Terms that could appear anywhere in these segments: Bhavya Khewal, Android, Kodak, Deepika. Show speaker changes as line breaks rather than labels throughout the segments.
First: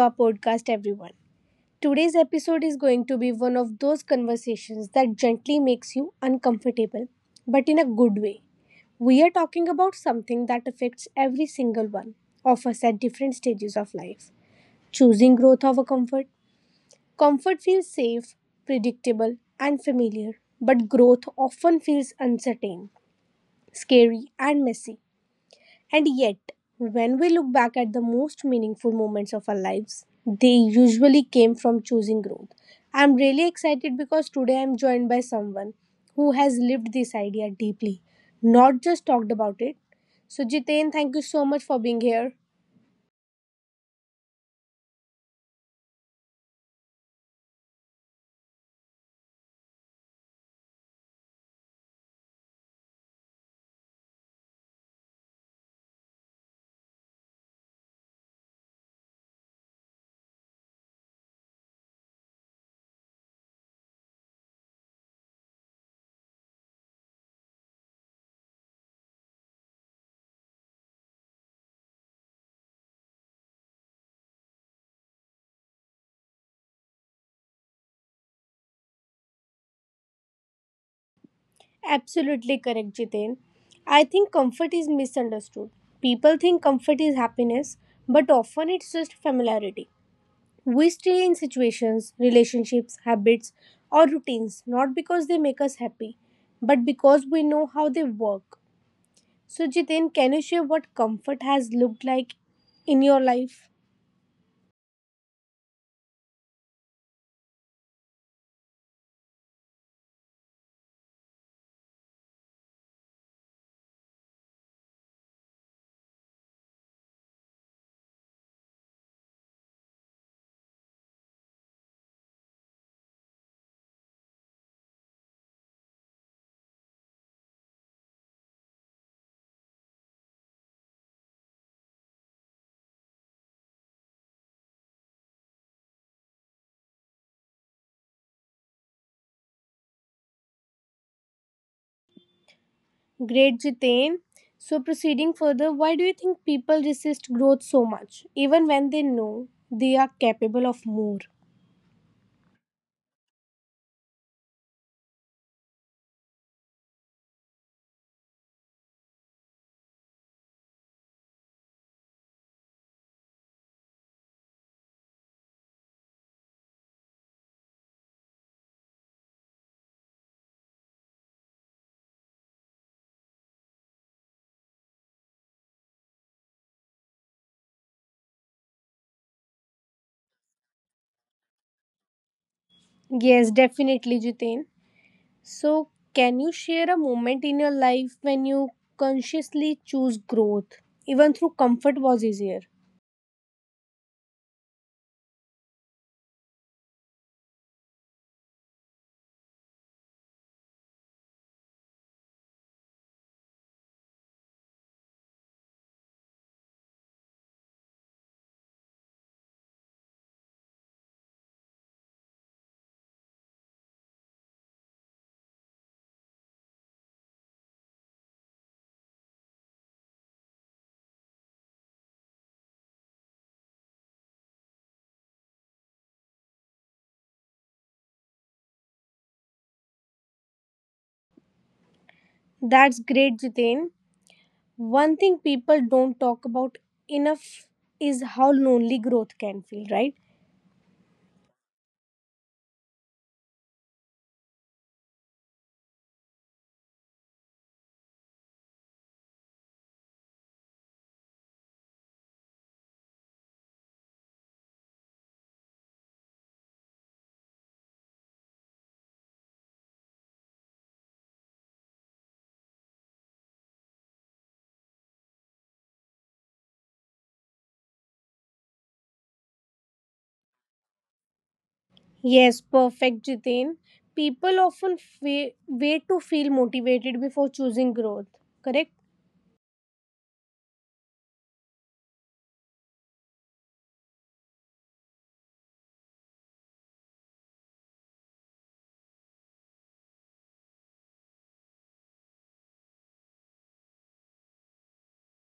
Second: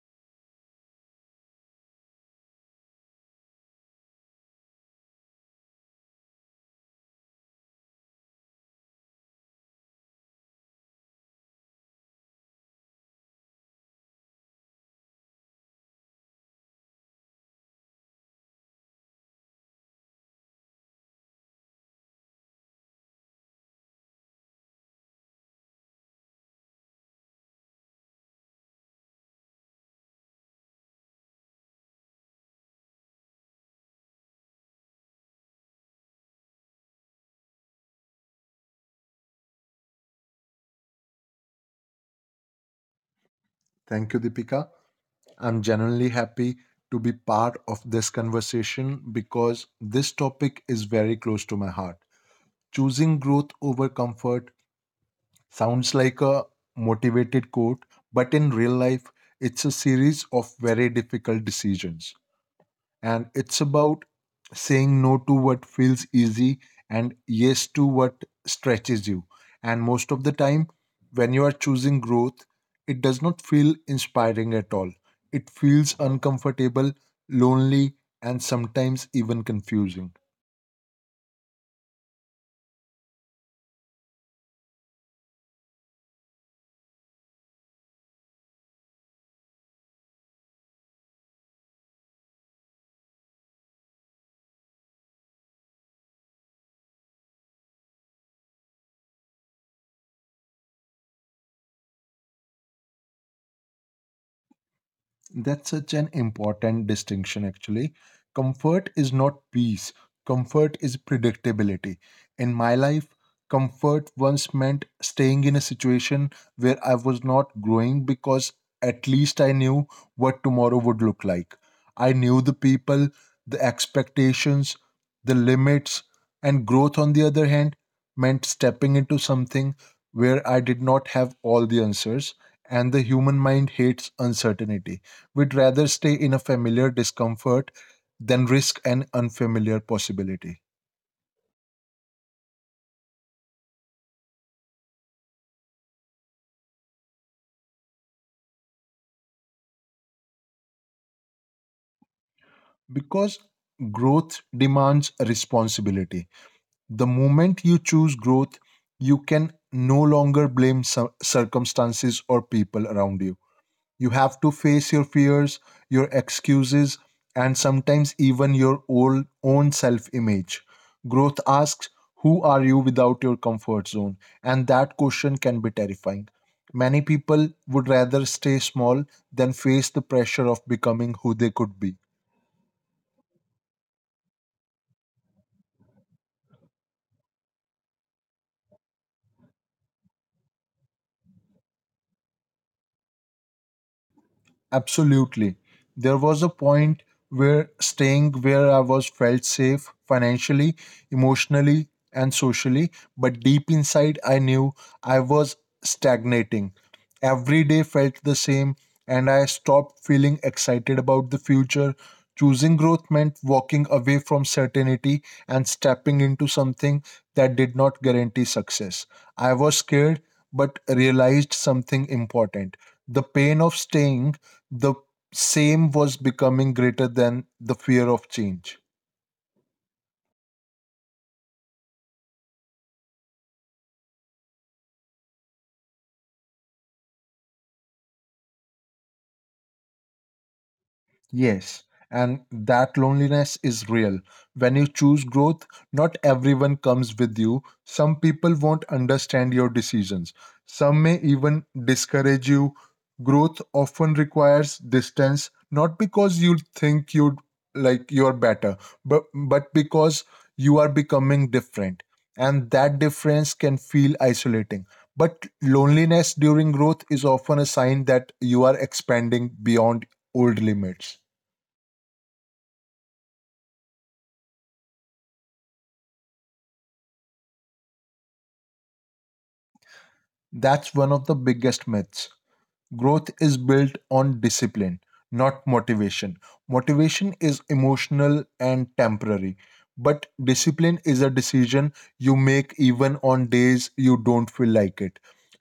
our podcast, everyone. Today's episode is going to be one of those conversations that gently makes you uncomfortable, but in a good way. We are talking about something that affects every single one of us at different stages of life choosing growth over comfort. Comfort feels safe, predictable, and familiar, but growth often feels uncertain, scary, and messy. And yet, when we look back at the most meaningful moments of our lives, they usually came from choosing growth. I'm really excited because today I'm joined by someone who has lived this idea deeply, not just talked about it. So, Jiten, thank you so much for being here.
Thank you, Deepika. I'm genuinely happy to be part of this conversation because this topic is very close to my heart. Choosing growth over comfort sounds like a motivated quote, but in real life, it's a series of very difficult decisions. And it's about saying no to what feels easy and yes to what stretches you. And most of the time, when you are choosing growth, it does not feel inspiring at all. It feels uncomfortable, lonely, and sometimes even confusing.
Absolutely correct, Jitain. I think comfort is misunderstood. People think comfort is happiness, but often it's just familiarity. We stay in situations, relationships, habits, or routines not because they make us happy, but because we know how they work. So, Jitain, can you share what comfort has looked like in your life?
That's such an important distinction, actually. Comfort is not peace, comfort is predictability. In my life, comfort once meant staying in a situation where I was not growing because at least I knew what tomorrow would look like. I knew the people, the expectations, the limits, and growth, on the other hand, meant stepping into something where I did not have all the answers, and the human mind hates uncertainty. We'd rather stay in a familiar discomfort than risk an unfamiliar possibility
Great, Jitain. So, proceeding further, why do you think people resist growth so much, even when they know they are capable of more?
because growth demands responsibility. The moment you choose growth, you can no longer blame circumstances or people around you. You have to face your fears, your excuses, and sometimes even your old, own self image. Growth asks, who are you without your comfort zone? And that question can be terrifying. Many people would rather stay small than face the pressure of becoming who they could be.
Yes, definitely, Jitain. So, can you share a moment in your life when you consciously choose growth, even through comfort was easier?
Absolutely. There was a point where staying where I was felt safe financially, emotionally, and socially, but deep inside I knew I was stagnating. Every day felt the same, and I stopped feeling excited about the future. Choosing growth meant walking away from certainty and stepping into something that did not guarantee success. I was scared, but realized something important. The pain of staying the same was becoming greater than the fear of change.
That's great, Jitain. One thing people don't talk about enough is how lonely growth can feel, right?
Yes, and that loneliness is real. When you choose growth, not everyone comes with you. Some people won't understand your decisions. Some may even discourage you. Growth often requires distance, not because you think you like you're better, but because you are becoming different. And that difference can feel isolating. But loneliness during growth is often a sign that you are expanding beyond old limits.
Yes, perfect, Jitain. People often wait to feel motivated before choosing growth, correct?
That's one of the biggest myths. Growth is built on discipline, not motivation. Motivation is emotional and temporary, but discipline is a decision you make even on days you don't feel like it.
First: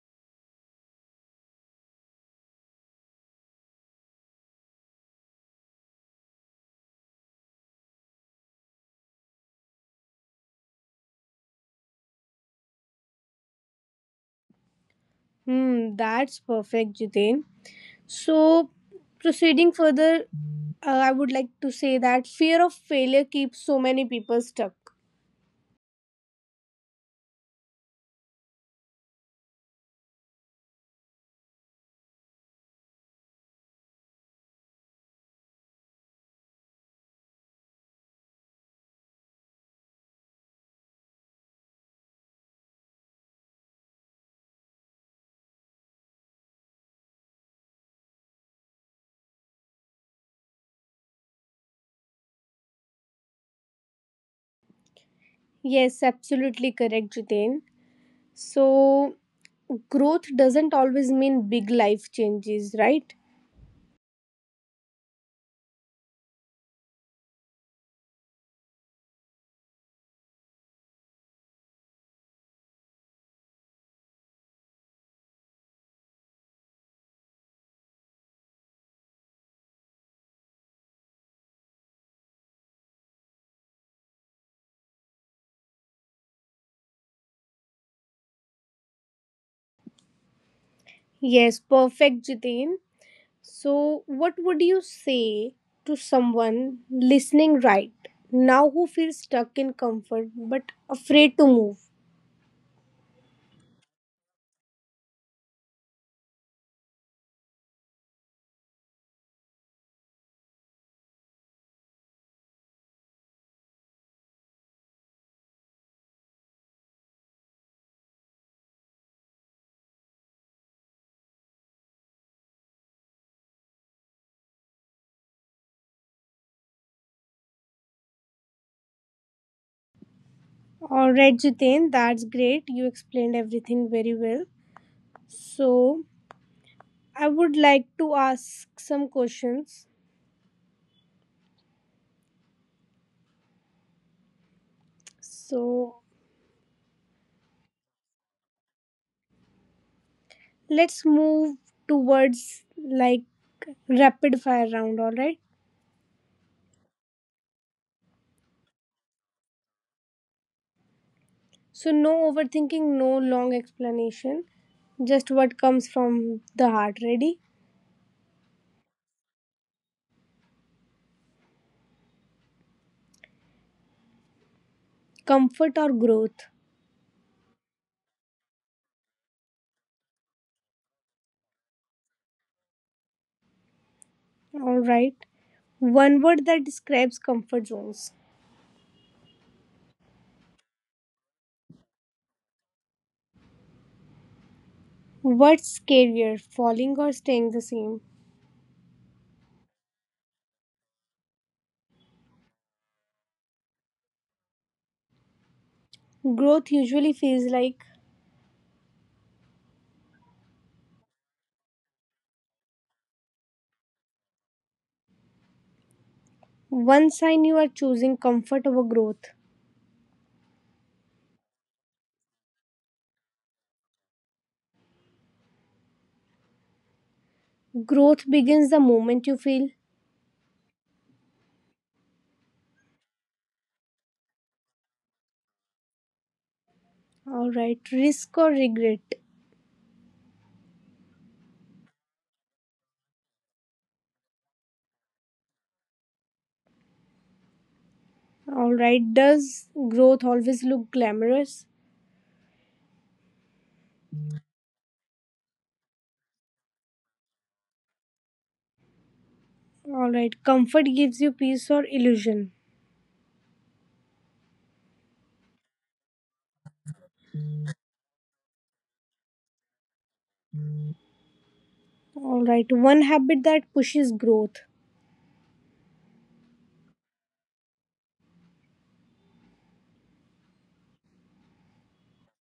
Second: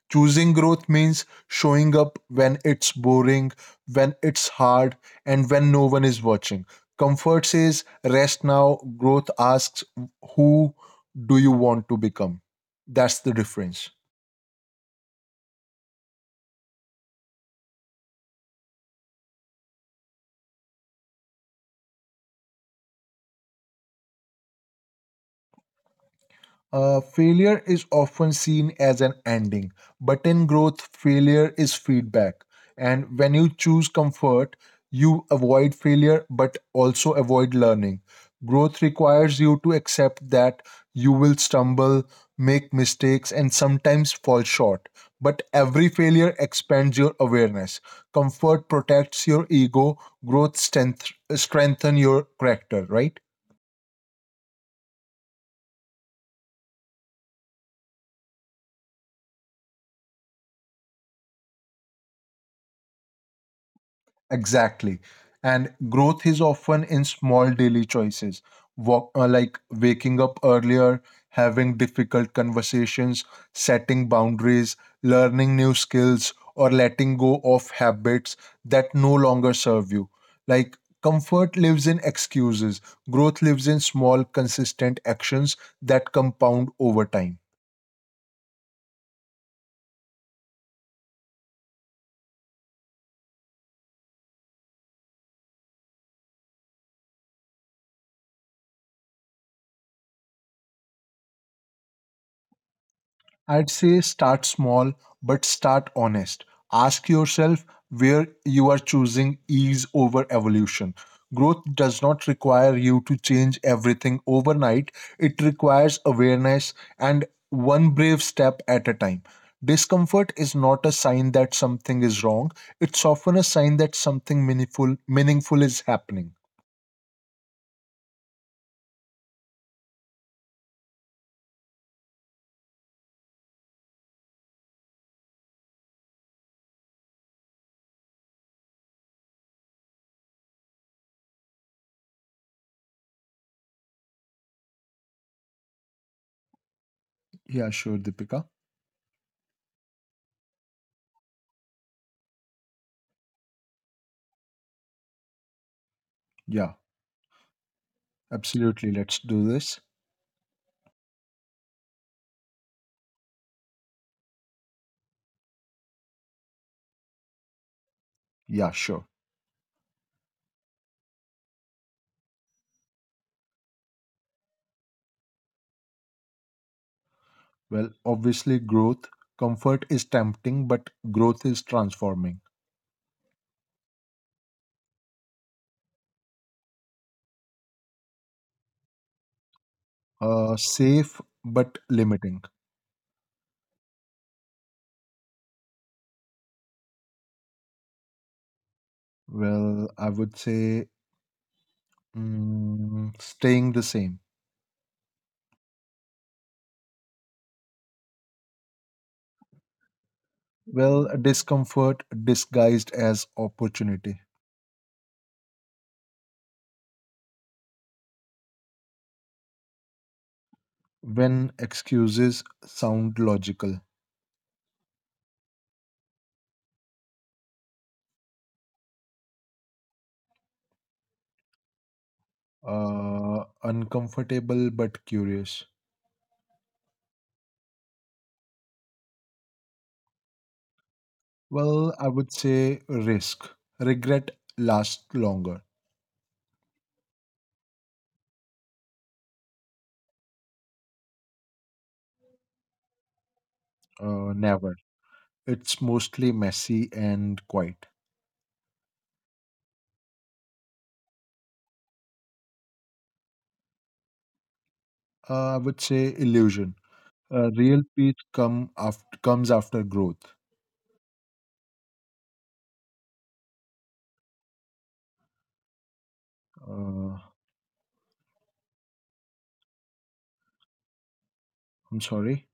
Choosing growth means showing up when it's boring, when it's hard, and when no one is watching. Comfort says rest now, growth asks who do you want to become? That's the difference.
That's perfect, Jitain. So, proceeding further, I would like to say that fear of failure keeps so many people stuck.
Failure is often seen as an ending, but in growth, failure is feedback. And when you choose comfort, you avoid failure but also avoid learning. Growth requires you to accept that you will stumble, make mistakes, and sometimes fall short. But every failure expands your awareness. Comfort protects your ego, growth strengthen your character, right?
Yes, absolutely correct, Jitain. So, growth doesn't always mean big life changes, right?
Exactly. And growth is often in small daily choices, like waking up earlier, having difficult conversations, setting boundaries, learning new skills, or letting go of habits that no longer serve you. Like comfort lives in excuses, growth lives in small, consistent actions that compound over time.
Yes, perfect, Jitain. So, what would you say to someone listening right now who feels stuck in comfort but afraid to move?
I'd say start small, but start honest. Ask yourself where you are choosing ease over evolution. Growth does not require you to change everything overnight, it requires awareness and one brave step at a time. Discomfort is not a sign that something is wrong, it's often a sign that something meaningful is happening.
All right, Jitain, that's great. You explained everything very well. So, I would like to ask some questions. So
Yeah, sure, Deepika.
let's move towards like rapid fire round, all right?
Yeah, absolutely. Let's do this.
So no overthinking, no long explanation, just what comes from the heart. Ready?
Yeah, sure.
Comfort or growth?
Well, obviously, growth. Comfort is tempting, but growth is transforming.
All right. One word that describes comfort zones.
Safe, but limiting.
What's scarier, falling or staying the same?
Well, I would say staying the same.
Growth usually feels like
Well, discomfort disguised as opportunity.
one sign you are choosing comfort over growth.
When excuses sound logical,
Growth begins the moment you feel
uncomfortable, but curious.
all right, risk or regret?
Well, I would say risk. Regret lasts longer.
All right, does growth always look glamorous?
Never. It's mostly messy and quiet.
All right, comfort gives you peace or illusion?
I would say illusion. Real peace comes after growth.
All right, one habit that pushes growth.
Uh, I'm sorry.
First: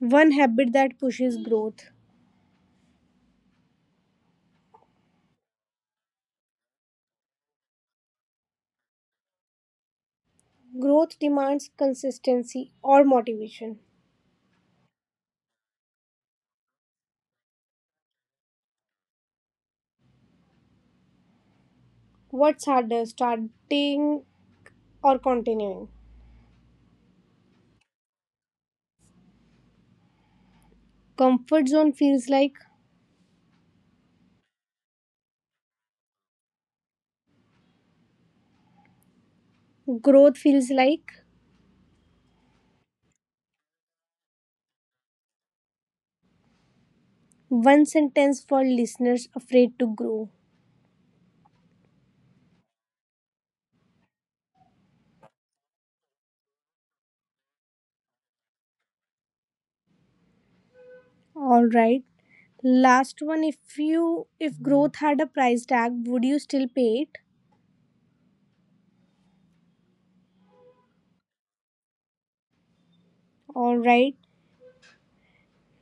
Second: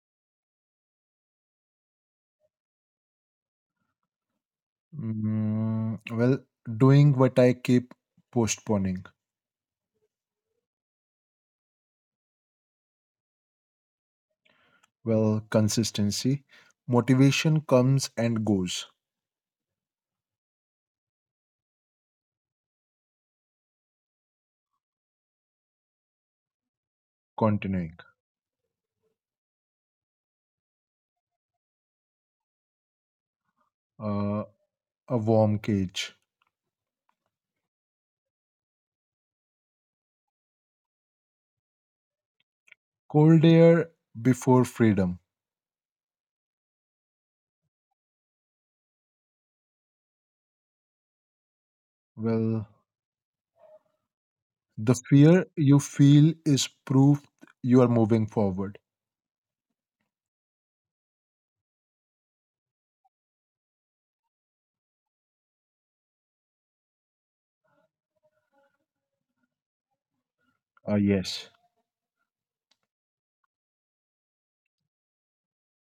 One habit that pushes growth.
Well, doing what I keep postponing.
Growth demands consistency or motivation.
Well, consistency. Motivation comes and goes.
What's harder, starting or continuing?
Continuing.
Comfort zone feels like,
Uh, a warm cage.
growth feels like.
Cold air before freedom.
One sentence for listeners afraid to grow.
Well, the fear you feel is proof you are moving forward.
All right. Last one, if growth had a price tag, would you still pay it?
Yes.
All right,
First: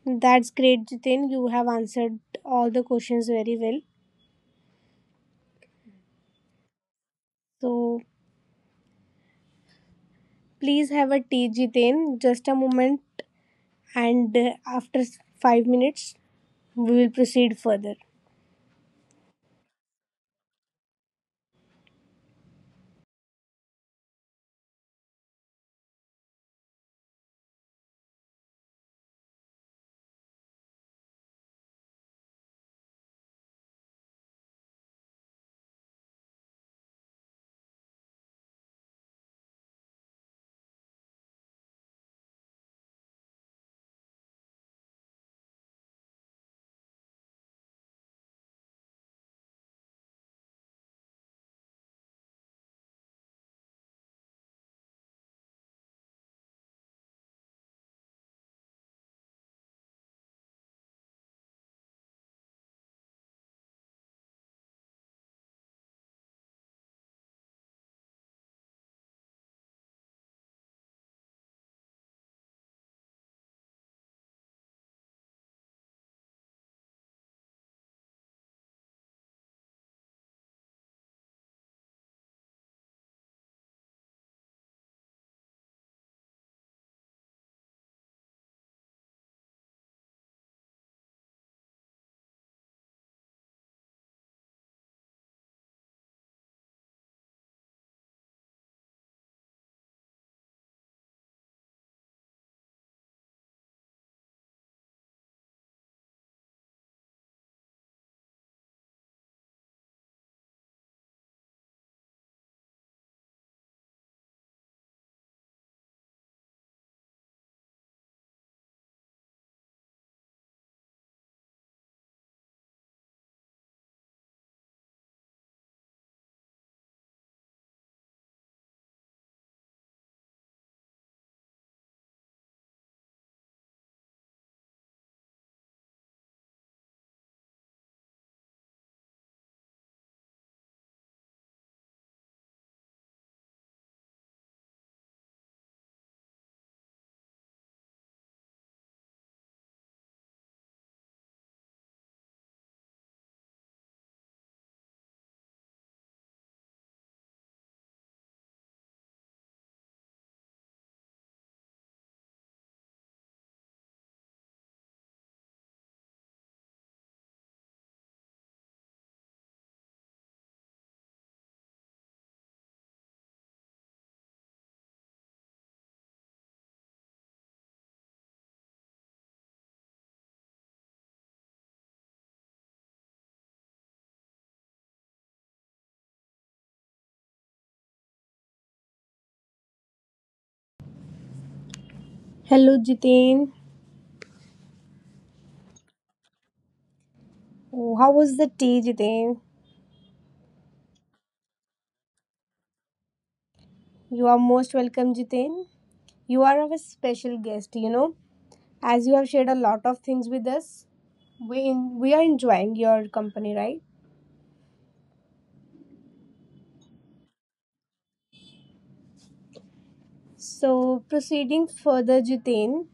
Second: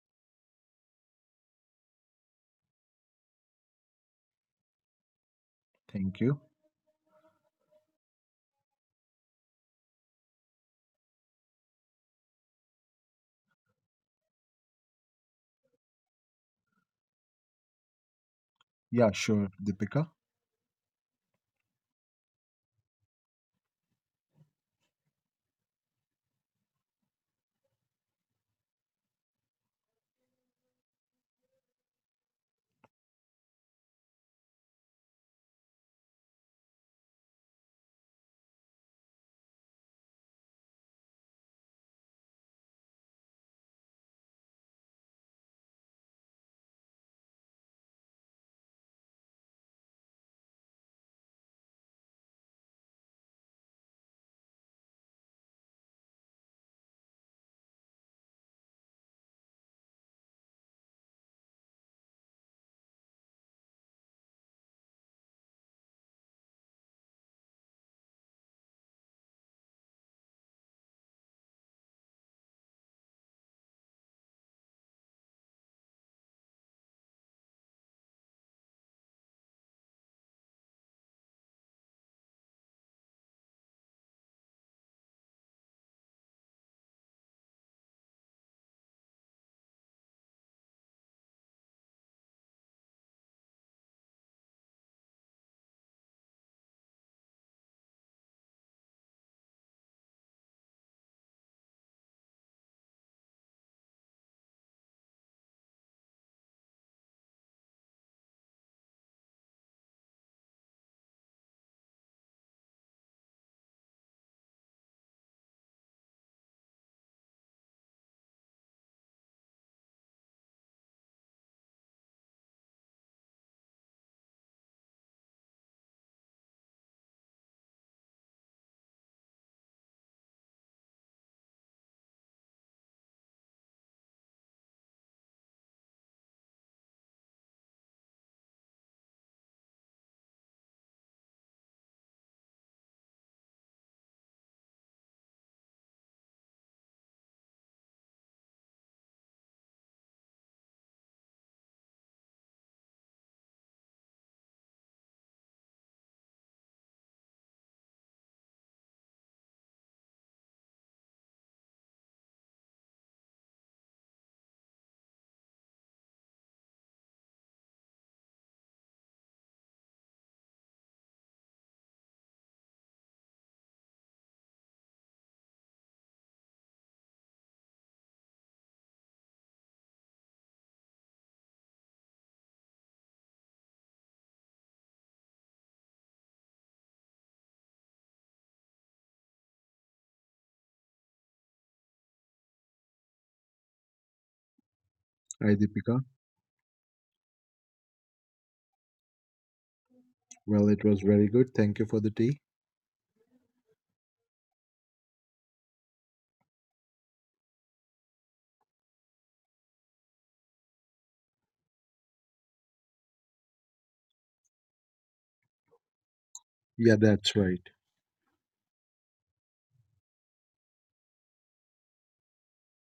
that's great, Jitin. You have answered all the questions very well.
Thank you.
So please have a tea, Jitin. Just a moment, and after 5 minutes, we will proceed further.
Yeah, sure, Deepika.
Hello, Jitin.
Hi, Deepika.
Oh, how was the tea, Jitin?
Well, it was very good. Thank you for the tea.
You are most welcome, Jitin. You are our special guest, you know. As you have shared a lot of things with us, we are enjoying your company, right?
Yeah, that's right.
So proceeding further, Jitain.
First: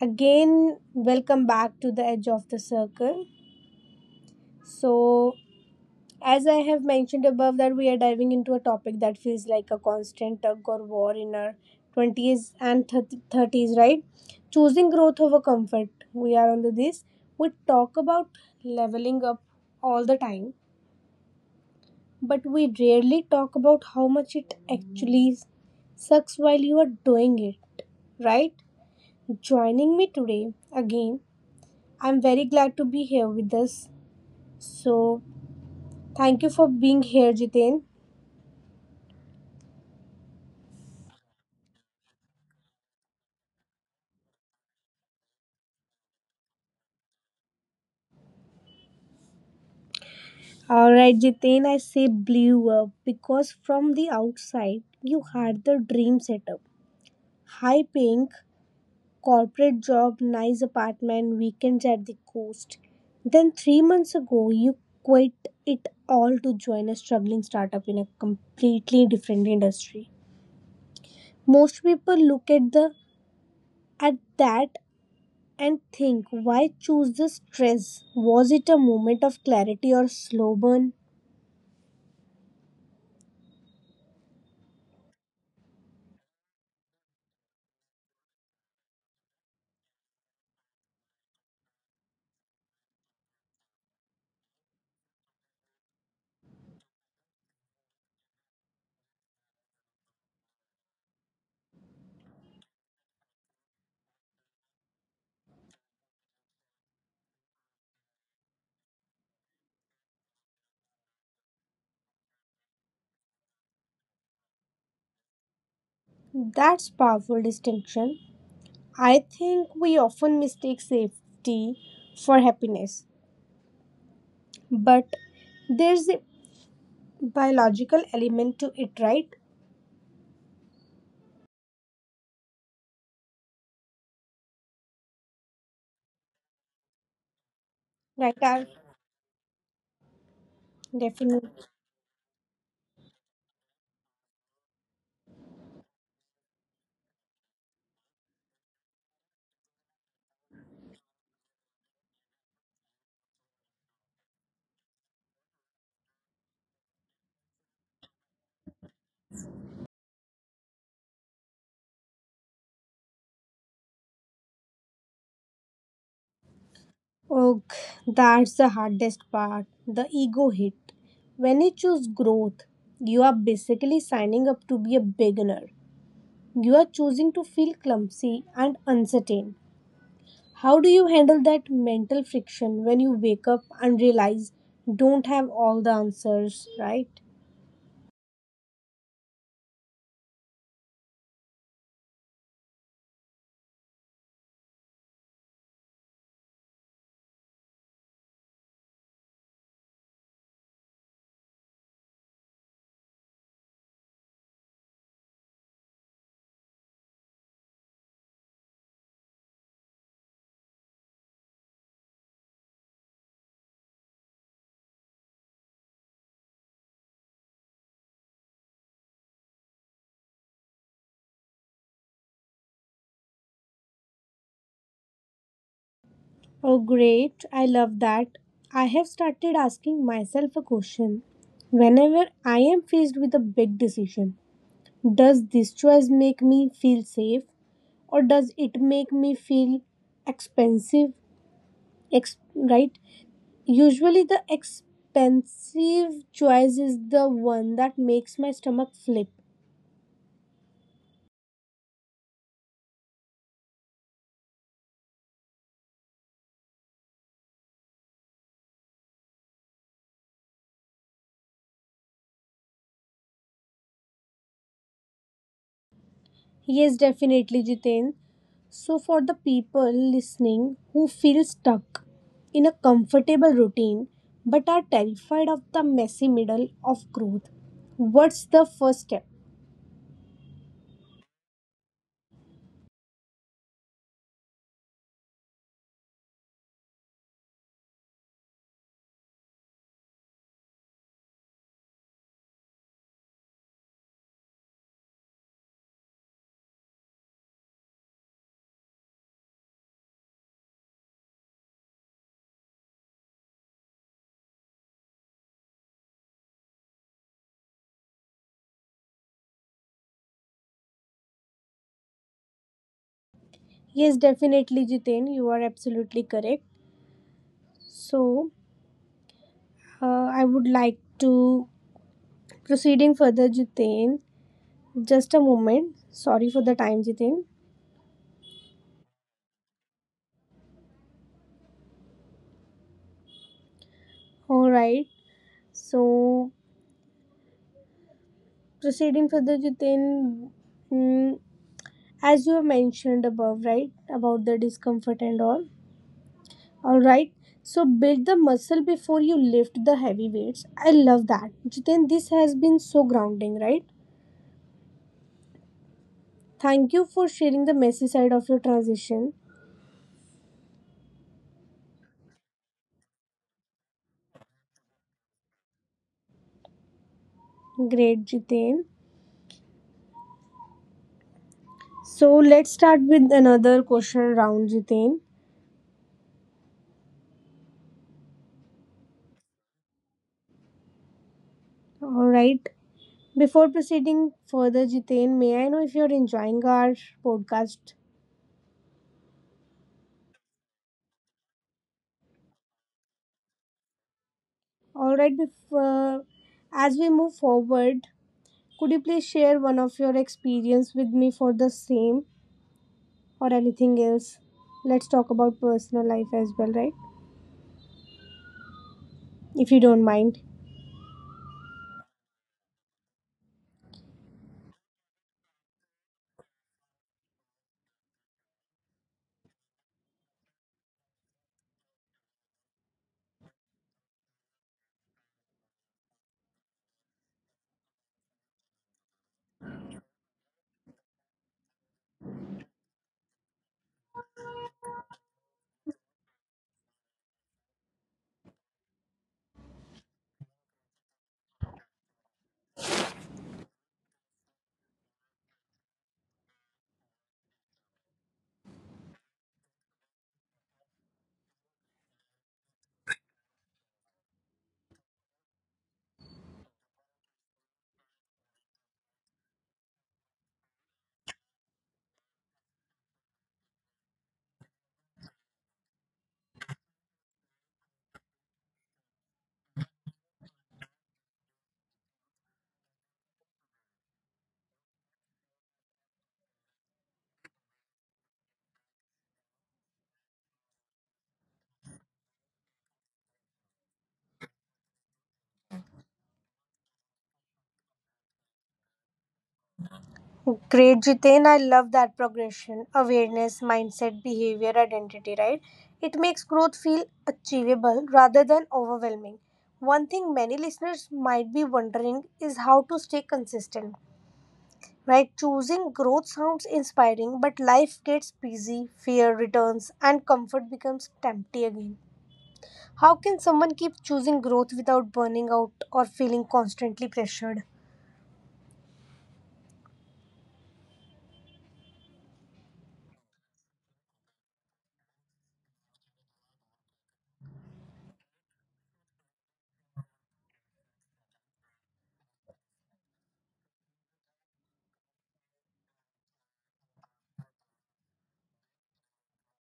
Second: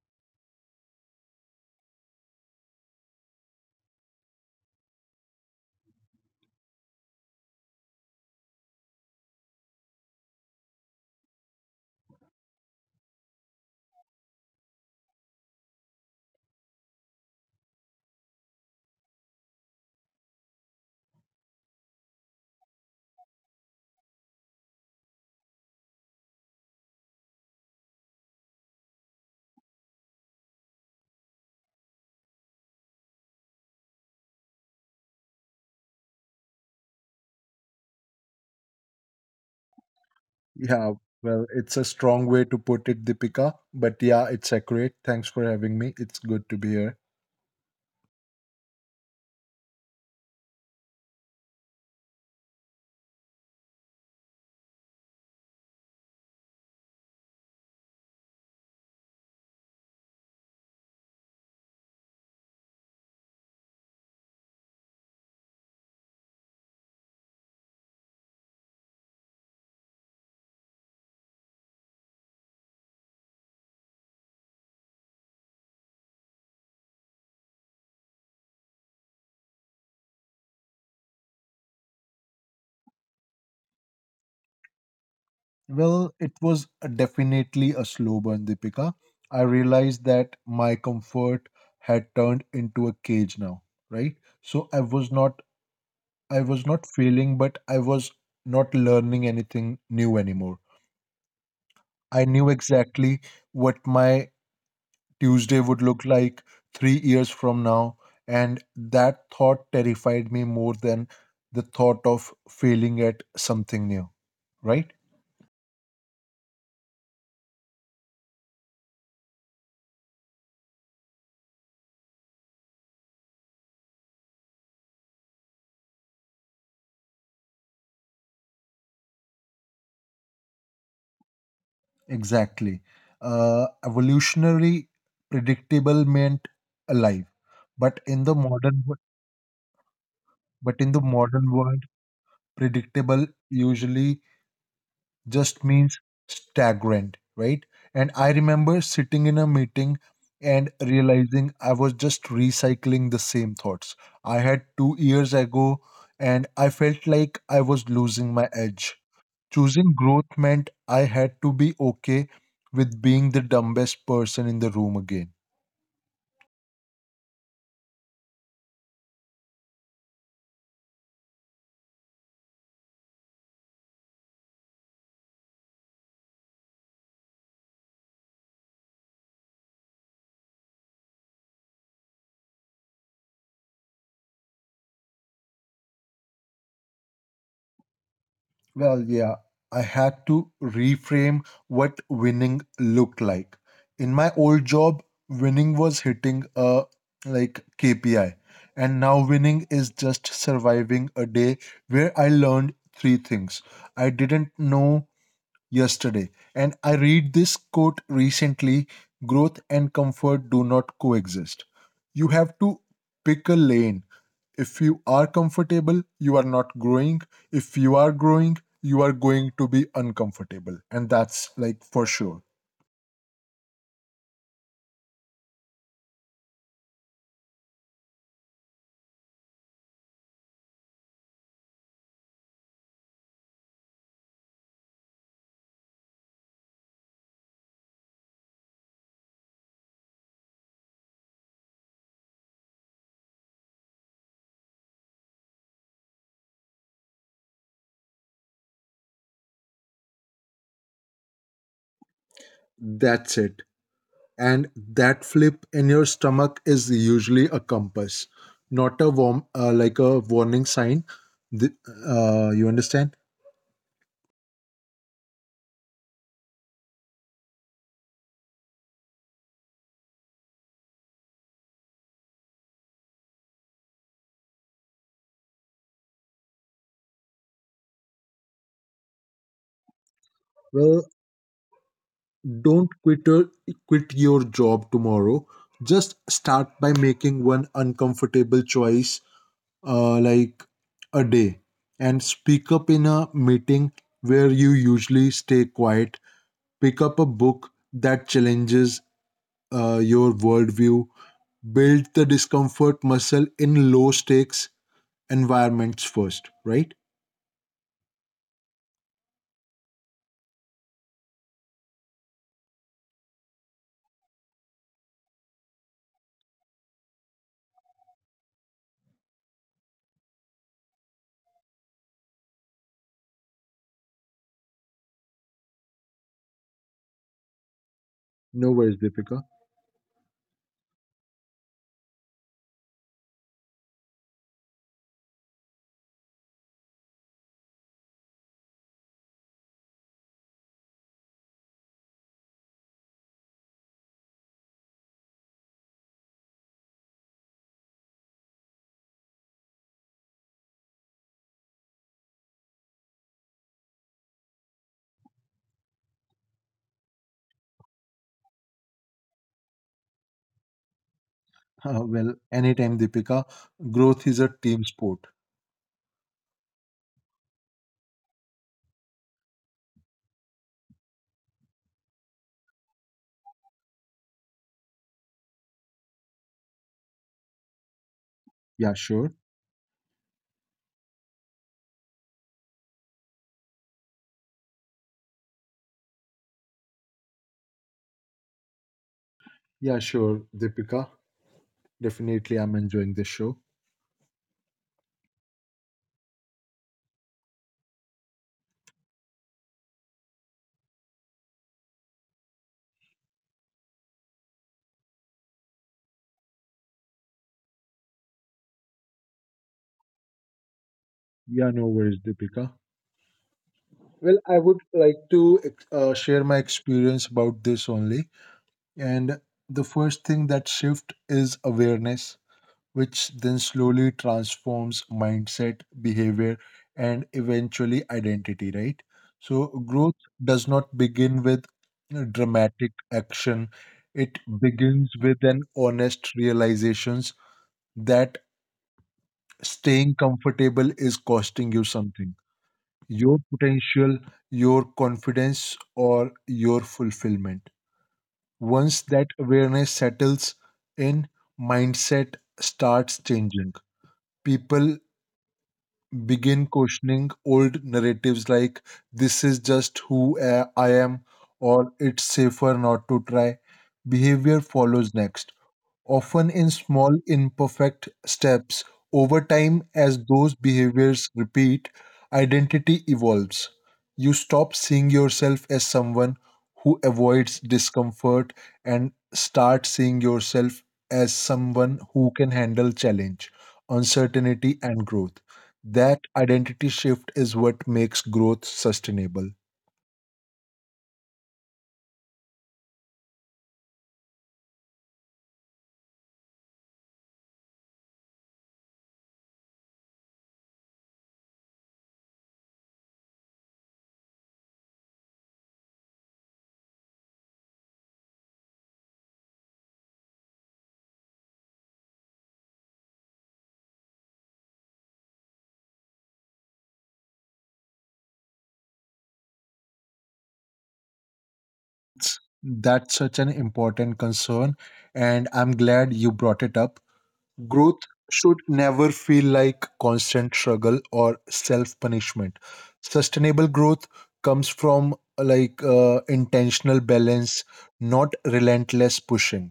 Again, welcome back to the edge of the circle. So as I have mentioned above, that we are diving into a topic that feels like a constant tug or war in our twenties and thirty thirties, right? Choosing growth over comfort. We are on this. We talk about leveling up all the time but we rarely talk about how much it actually sucks while you are doing it, right? Joining me today again, I'm very glad to be here with us. So, thank you for being here, Jitain.
Yeah, well, it's a strong way to put it, Deepika, but yeah, it's accurate. Thanks for having me. It's good to be here.
Alright, Jitain, I say blew up because from the outside, you had the dream setup high paying corporate job, nice apartment, weekends at the coast. Then, 3 months ago, you quit it all to join a struggling startup in a completely different industry. Most people look at the at that and think, why choose the stress? Was it a moment of clarity or slow burn?
Well, it was definitely a slow burn, Deepika. I realized that my comfort had turned into a cage now, right? So I was not failing, but I was not learning anything new anymore. I knew exactly what my Tuesday would look like 3 years from now, and that thought terrified me more than the thought of failing at something new, right?
That's powerful distinction. I think we often mistake safety for happiness, but there's a biological element to it, right?
Exactly. Evolutionary predictable meant alive, but in
Right,
the
our
modern wo- but in the
definite.
modern world, predictable usually just means stagnant, right? And I remember sitting in a meeting and realizing I was just recycling the same thoughts I had 2 years ago, and I felt like I was losing my edge. Choosing growth meant I had to be okay with being the dumbest person in the room again.
Oh, that's the hardest part. The ego hit. When you choose growth, you are basically signing up to be a beginner. You are choosing to feel clumsy and uncertain. How do you handle that mental friction when you wake up and realize don't have all the answers, right?
Well, yeah, I had to reframe what winning looked like. In my old job, winning was hitting a like KPI, and now winning is just surviving a day where I learned three things I didn't know yesterday. And I read this quote recently: growth and comfort do not coexist. You have to pick a lane. If you are comfortable, you are not growing. If you are growing, you are going to be uncomfortable. And that's like for sure.
Oh, great. I love that. I have started asking myself a question. Whenever I am faced with a big decision, does this choice make me feel safe or does it make me feel expensive? Right? Usually, the expensive choice is the one that makes my stomach flip.
That's it. And that flip in your stomach is usually a compass, not like a warning sign. The, you understand?
Yes, definitely, Jiten. So, for the people listening who feel stuck in a comfortable routine but are terrified of the messy middle of growth, what's the first step?
Well, don't quit your job tomorrow. Just start by making one uncomfortable choice, like a day, and speak up in a meeting where you usually stay quiet. Pick up a book that challenges your worldview. Build the discomfort muscle in low stakes environments first, right?
Yes, definitely, Jiten. You are absolutely correct. So, I would like to proceeding further, Jiten. Just a moment. Sorry for the time, Jiten.
No worries, Deepika.
All right. So, proceeding further, Jiten. Mm, as you have mentioned above right about the discomfort and all right, so build the muscle before you lift the heavy weights. I love that, Jiten. This has been so grounding, right? Thank you for sharing the messy side of your transition.
Well, anytime, Deepika. Growth is a team sport.
Great, Jiten. So let's start with another question round, Jiten.
Yeah, sure.
All right, before proceeding further, Jiten, may I know if you're enjoying our podcast?
Yeah, sure, Deepika. Definitely, I'm enjoying this show.
All right, before as we move forward, could you please share one of your experience with me for the same or anything else? Let's talk about personal life as well, right? If you don't mind.
Yeah, no worries, Deepika. Well, I would like to share my experience about this only. And the first thing that shift is awareness, which then slowly transforms mindset, behavior, and eventually identity, right? So, growth does not begin with you dramatic action. It begins with an honest realizations that staying comfortable is costing you something: your potential, your confidence, or your fulfillment. Once that awareness settles in, mindset starts changing. People begin questioning old narratives like, this is just who I am, or it's safer not to try. Behavior follows next, often in small, imperfect steps. Over time, as those behaviors repeat, identity evolves. You stop seeing yourself as someone who avoids discomfort and start seeing yourself as someone who can handle challenge, uncertainty, and growth. That identity shift is what makes growth sustainable.
Great, Jiten. I love that progression. Awareness, mindset, behavior, identity, right? It makes growth feel achievable rather than overwhelming. One thing many listeners might be wondering is how to stay consistent, right? Choosing growth sounds inspiring, but life gets busy, fear returns, and comfort becomes tempting again. How can someone keep choosing growth without burning out or feeling constantly pressured?
That's such an important concern, and I'm glad you brought it up. Growth should never feel like constant struggle or self punishment. Sustainable growth comes from like intentional balance, not relentless pushing.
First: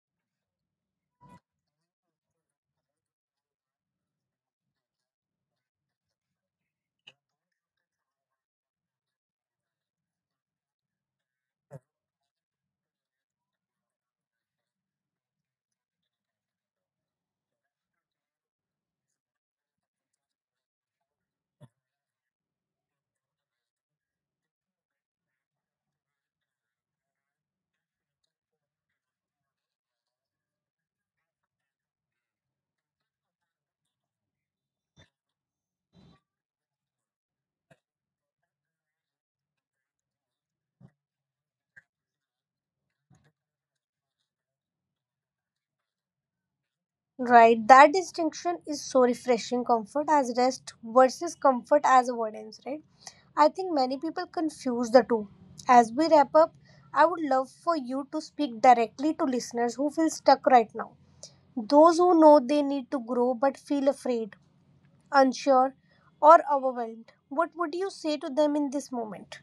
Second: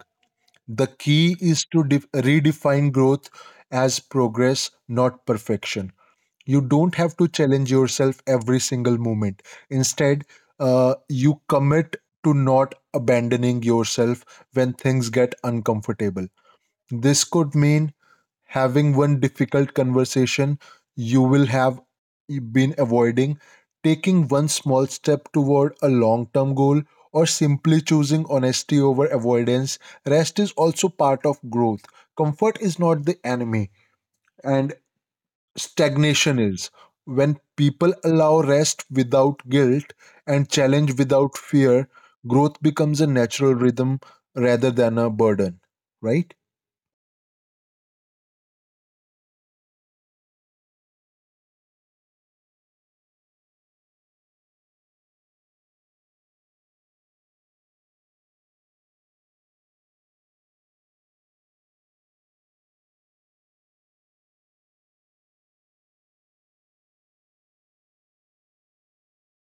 The key is to redefine growth as progress, not perfection. You don't have to challenge yourself every single moment. Instead, you commit to not abandoning yourself when things get uncomfortable. This could mean having one difficult conversation you will have been avoiding, taking one small step toward a long term goal, or simply choosing honesty over avoidance. Rest is also part of growth. Comfort is not the enemy, and stagnation is. When people allow rest without guilt and challenge without fear, growth becomes a natural rhythm rather than a burden, right?
Right, that distinction is so refreshing comfort as rest versus comfort as avoidance, right? I think many people confuse the two. As we wrap up, I would love for you to speak directly to listeners who feel stuck right now. Those who know they need to grow but feel afraid, unsure, or overwhelmed. What would you say to them in this moment?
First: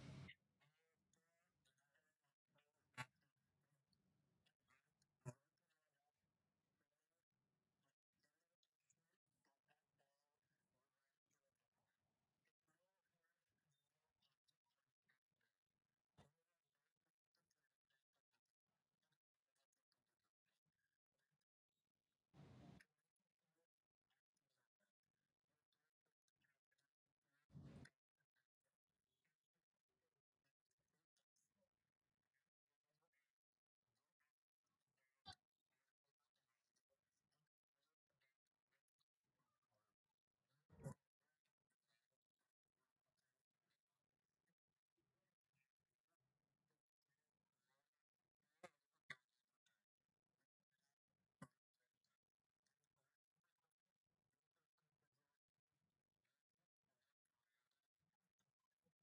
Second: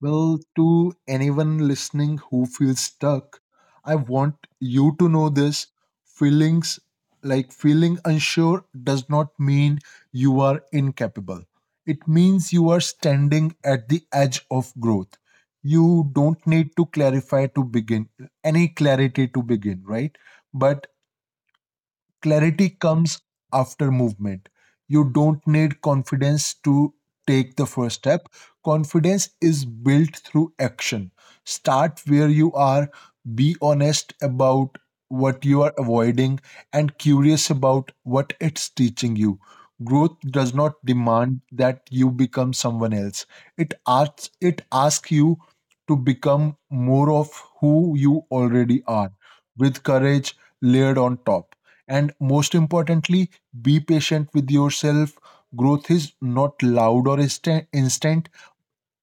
Well, to anyone listening who feels stuck, I want you to know this: feelings like feeling unsure does not mean you are incapable. It means you are standing at the edge of growth. You don't need to clarify to begin any clarity to begin, right? But clarity comes after movement. You don't need confidence to take the first step. Confidence is built through action. Start where you are, be honest about what you are avoiding, and curious about what it's teaching you. Growth does not demand that you become someone else. It asks you to become more of who you already are, with courage layered on top. And most importantly, be patient with yourself. Growth is not loud or instant,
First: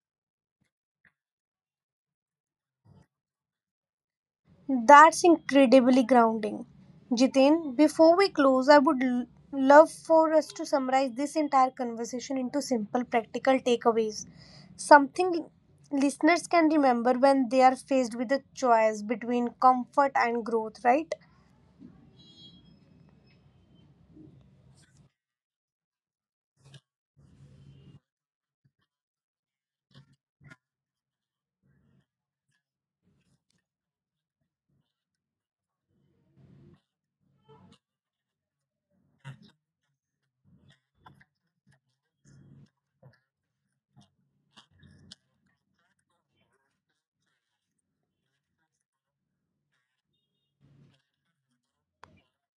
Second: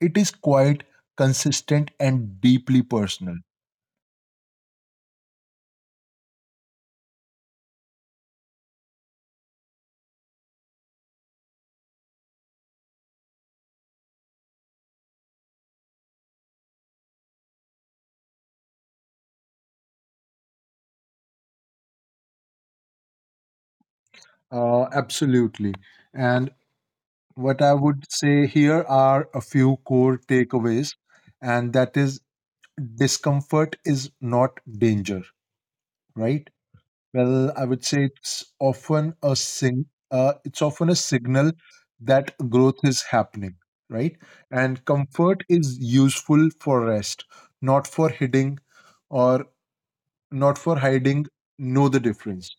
it is quiet, consistent, and deeply personal.
That's incredibly grounding. Jiten, before we close, I would love for us to summarize this entire conversation into simple, practical takeaways. Something listeners can remember when they are faced with a choice between comfort and growth, right?
Absolutely. And what I would say here are a few core takeaways, and that is discomfort is not danger, right? Well, I would say it's often a signal that growth is happening, right? And comfort is useful for rest, not for hiding or not for hiding. Know the difference.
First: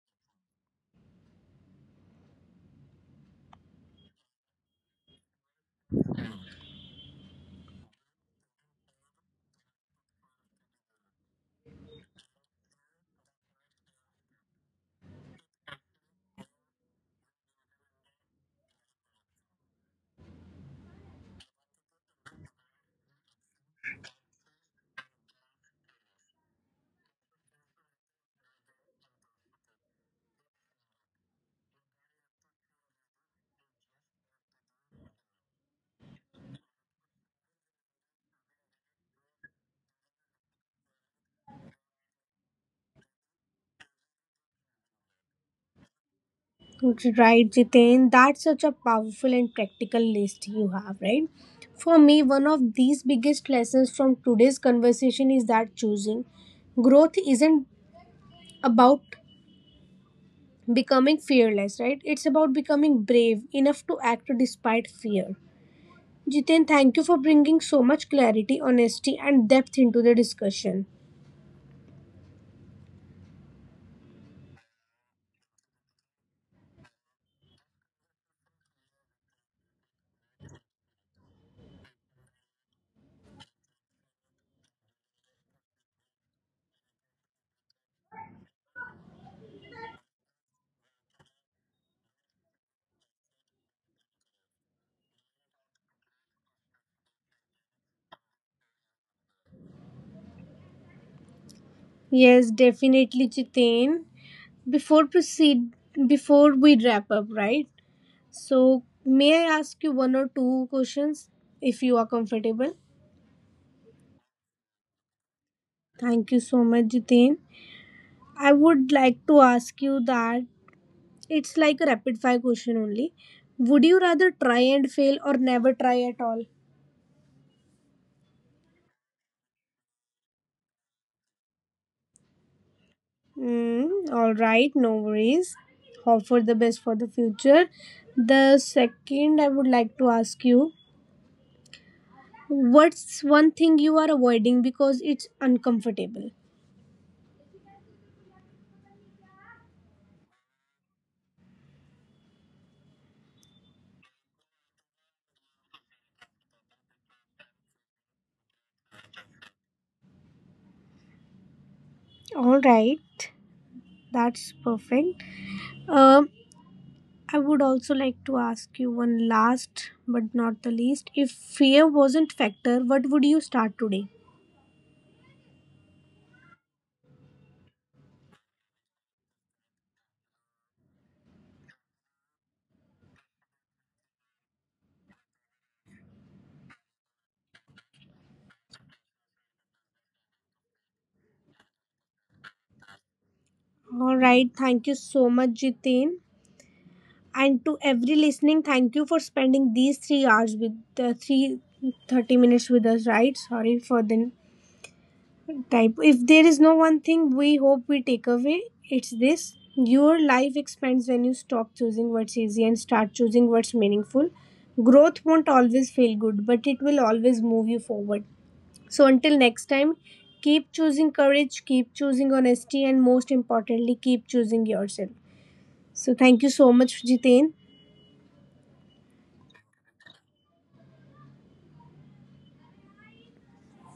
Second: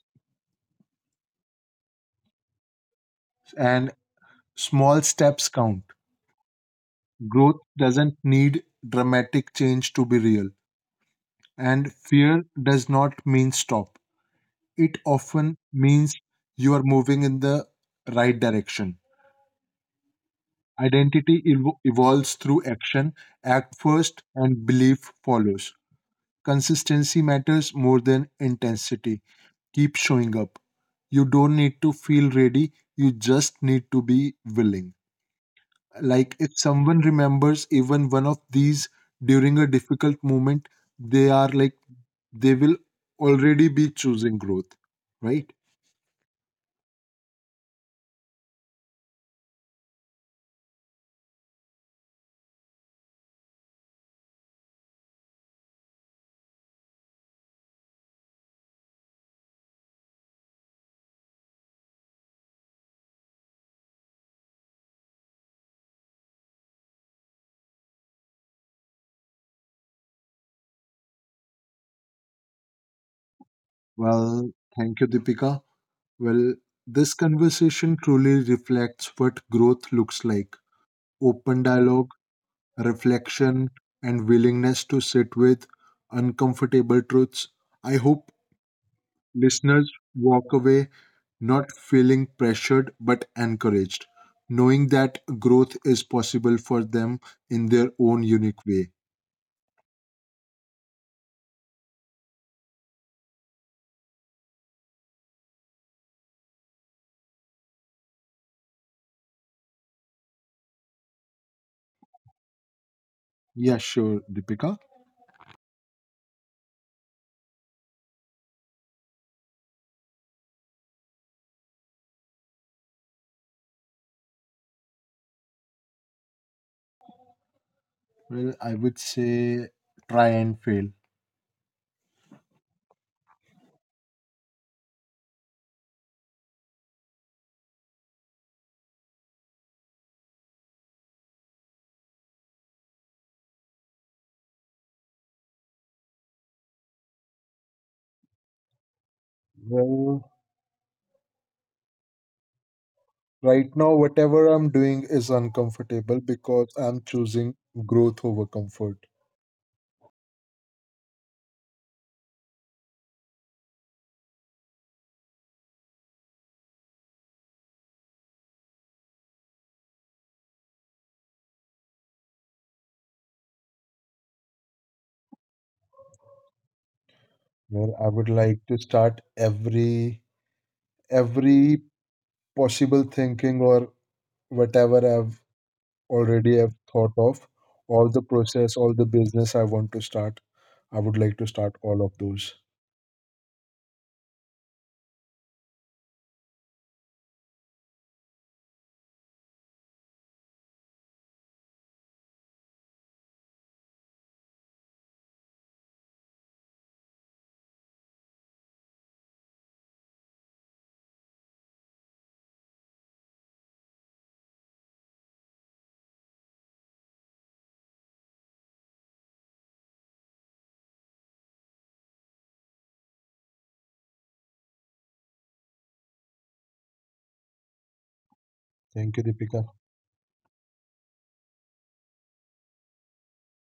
And small steps count. Growth doesn't need dramatic change to be real. And fear does not mean stop. It often means you are moving in the right direction. Identity evolves through action. Act first and belief follows. Consistency matters more than intensity. Keep showing up. You don't need to feel ready, you just need to be willing. Like if someone remembers even one of these during a difficult moment, they are like they will already be choosing growth, right?
Right, Jiten. That's such a powerful and practical list you have, right? For me, one of these biggest lessons from today's conversation is that choosing growth isn't about becoming fearless, right? It's about becoming brave enough to act despite fear. Jiten, thank you for bringing so much clarity, honesty, and depth into the discussion.
Well, thank you, Deepika. Well, this conversation truly reflects what growth looks like: open dialogue, reflection, and willingness to sit with uncomfortable truths. I hope listeners walk away not feeling pressured but encouraged, knowing that growth is possible for them in their own unique way.
Yes, definitely, Jiten. Before proceed, before we wrap up, right? So, may I ask you one or two questions if you are comfortable?
Yeah, sure, Deepika.
Thank you so much, Jiten. I would like to ask you that it's like a rapid fire question only. Would you rather try and fail or never try at all?
Well, I would say try and fail.
All right, no worries. Hope for the best for the future. The second, I would like to ask you what's one thing you are avoiding because it's uncomfortable?
Well, right now, whatever I'm doing is uncomfortable because I'm choosing growth over comfort.
All right, that's perfect. Um, I would also like to ask you one last but not the least. If fear wasn't factor, what would you start today?
Well, I would like to start every possible thinking or whatever I've already have thought of, all the process, all the business I want to start. I would like to start all of those.
All right, thank you so much, Jitin. And to every listening, thank you for spending these 3 hours with the three thirty minutes with us, right? Sorry for the type. If there is no one thing we hope we take away, it's this your life expands when you stop choosing what's easy and start choosing what's meaningful. Growth won't always feel good, but it will always move you forward. So until next time, keep choosing courage, keep choosing honesty, and most importantly, keep choosing yourself. So thank you so much, Jiten.
Thank you, Deepika.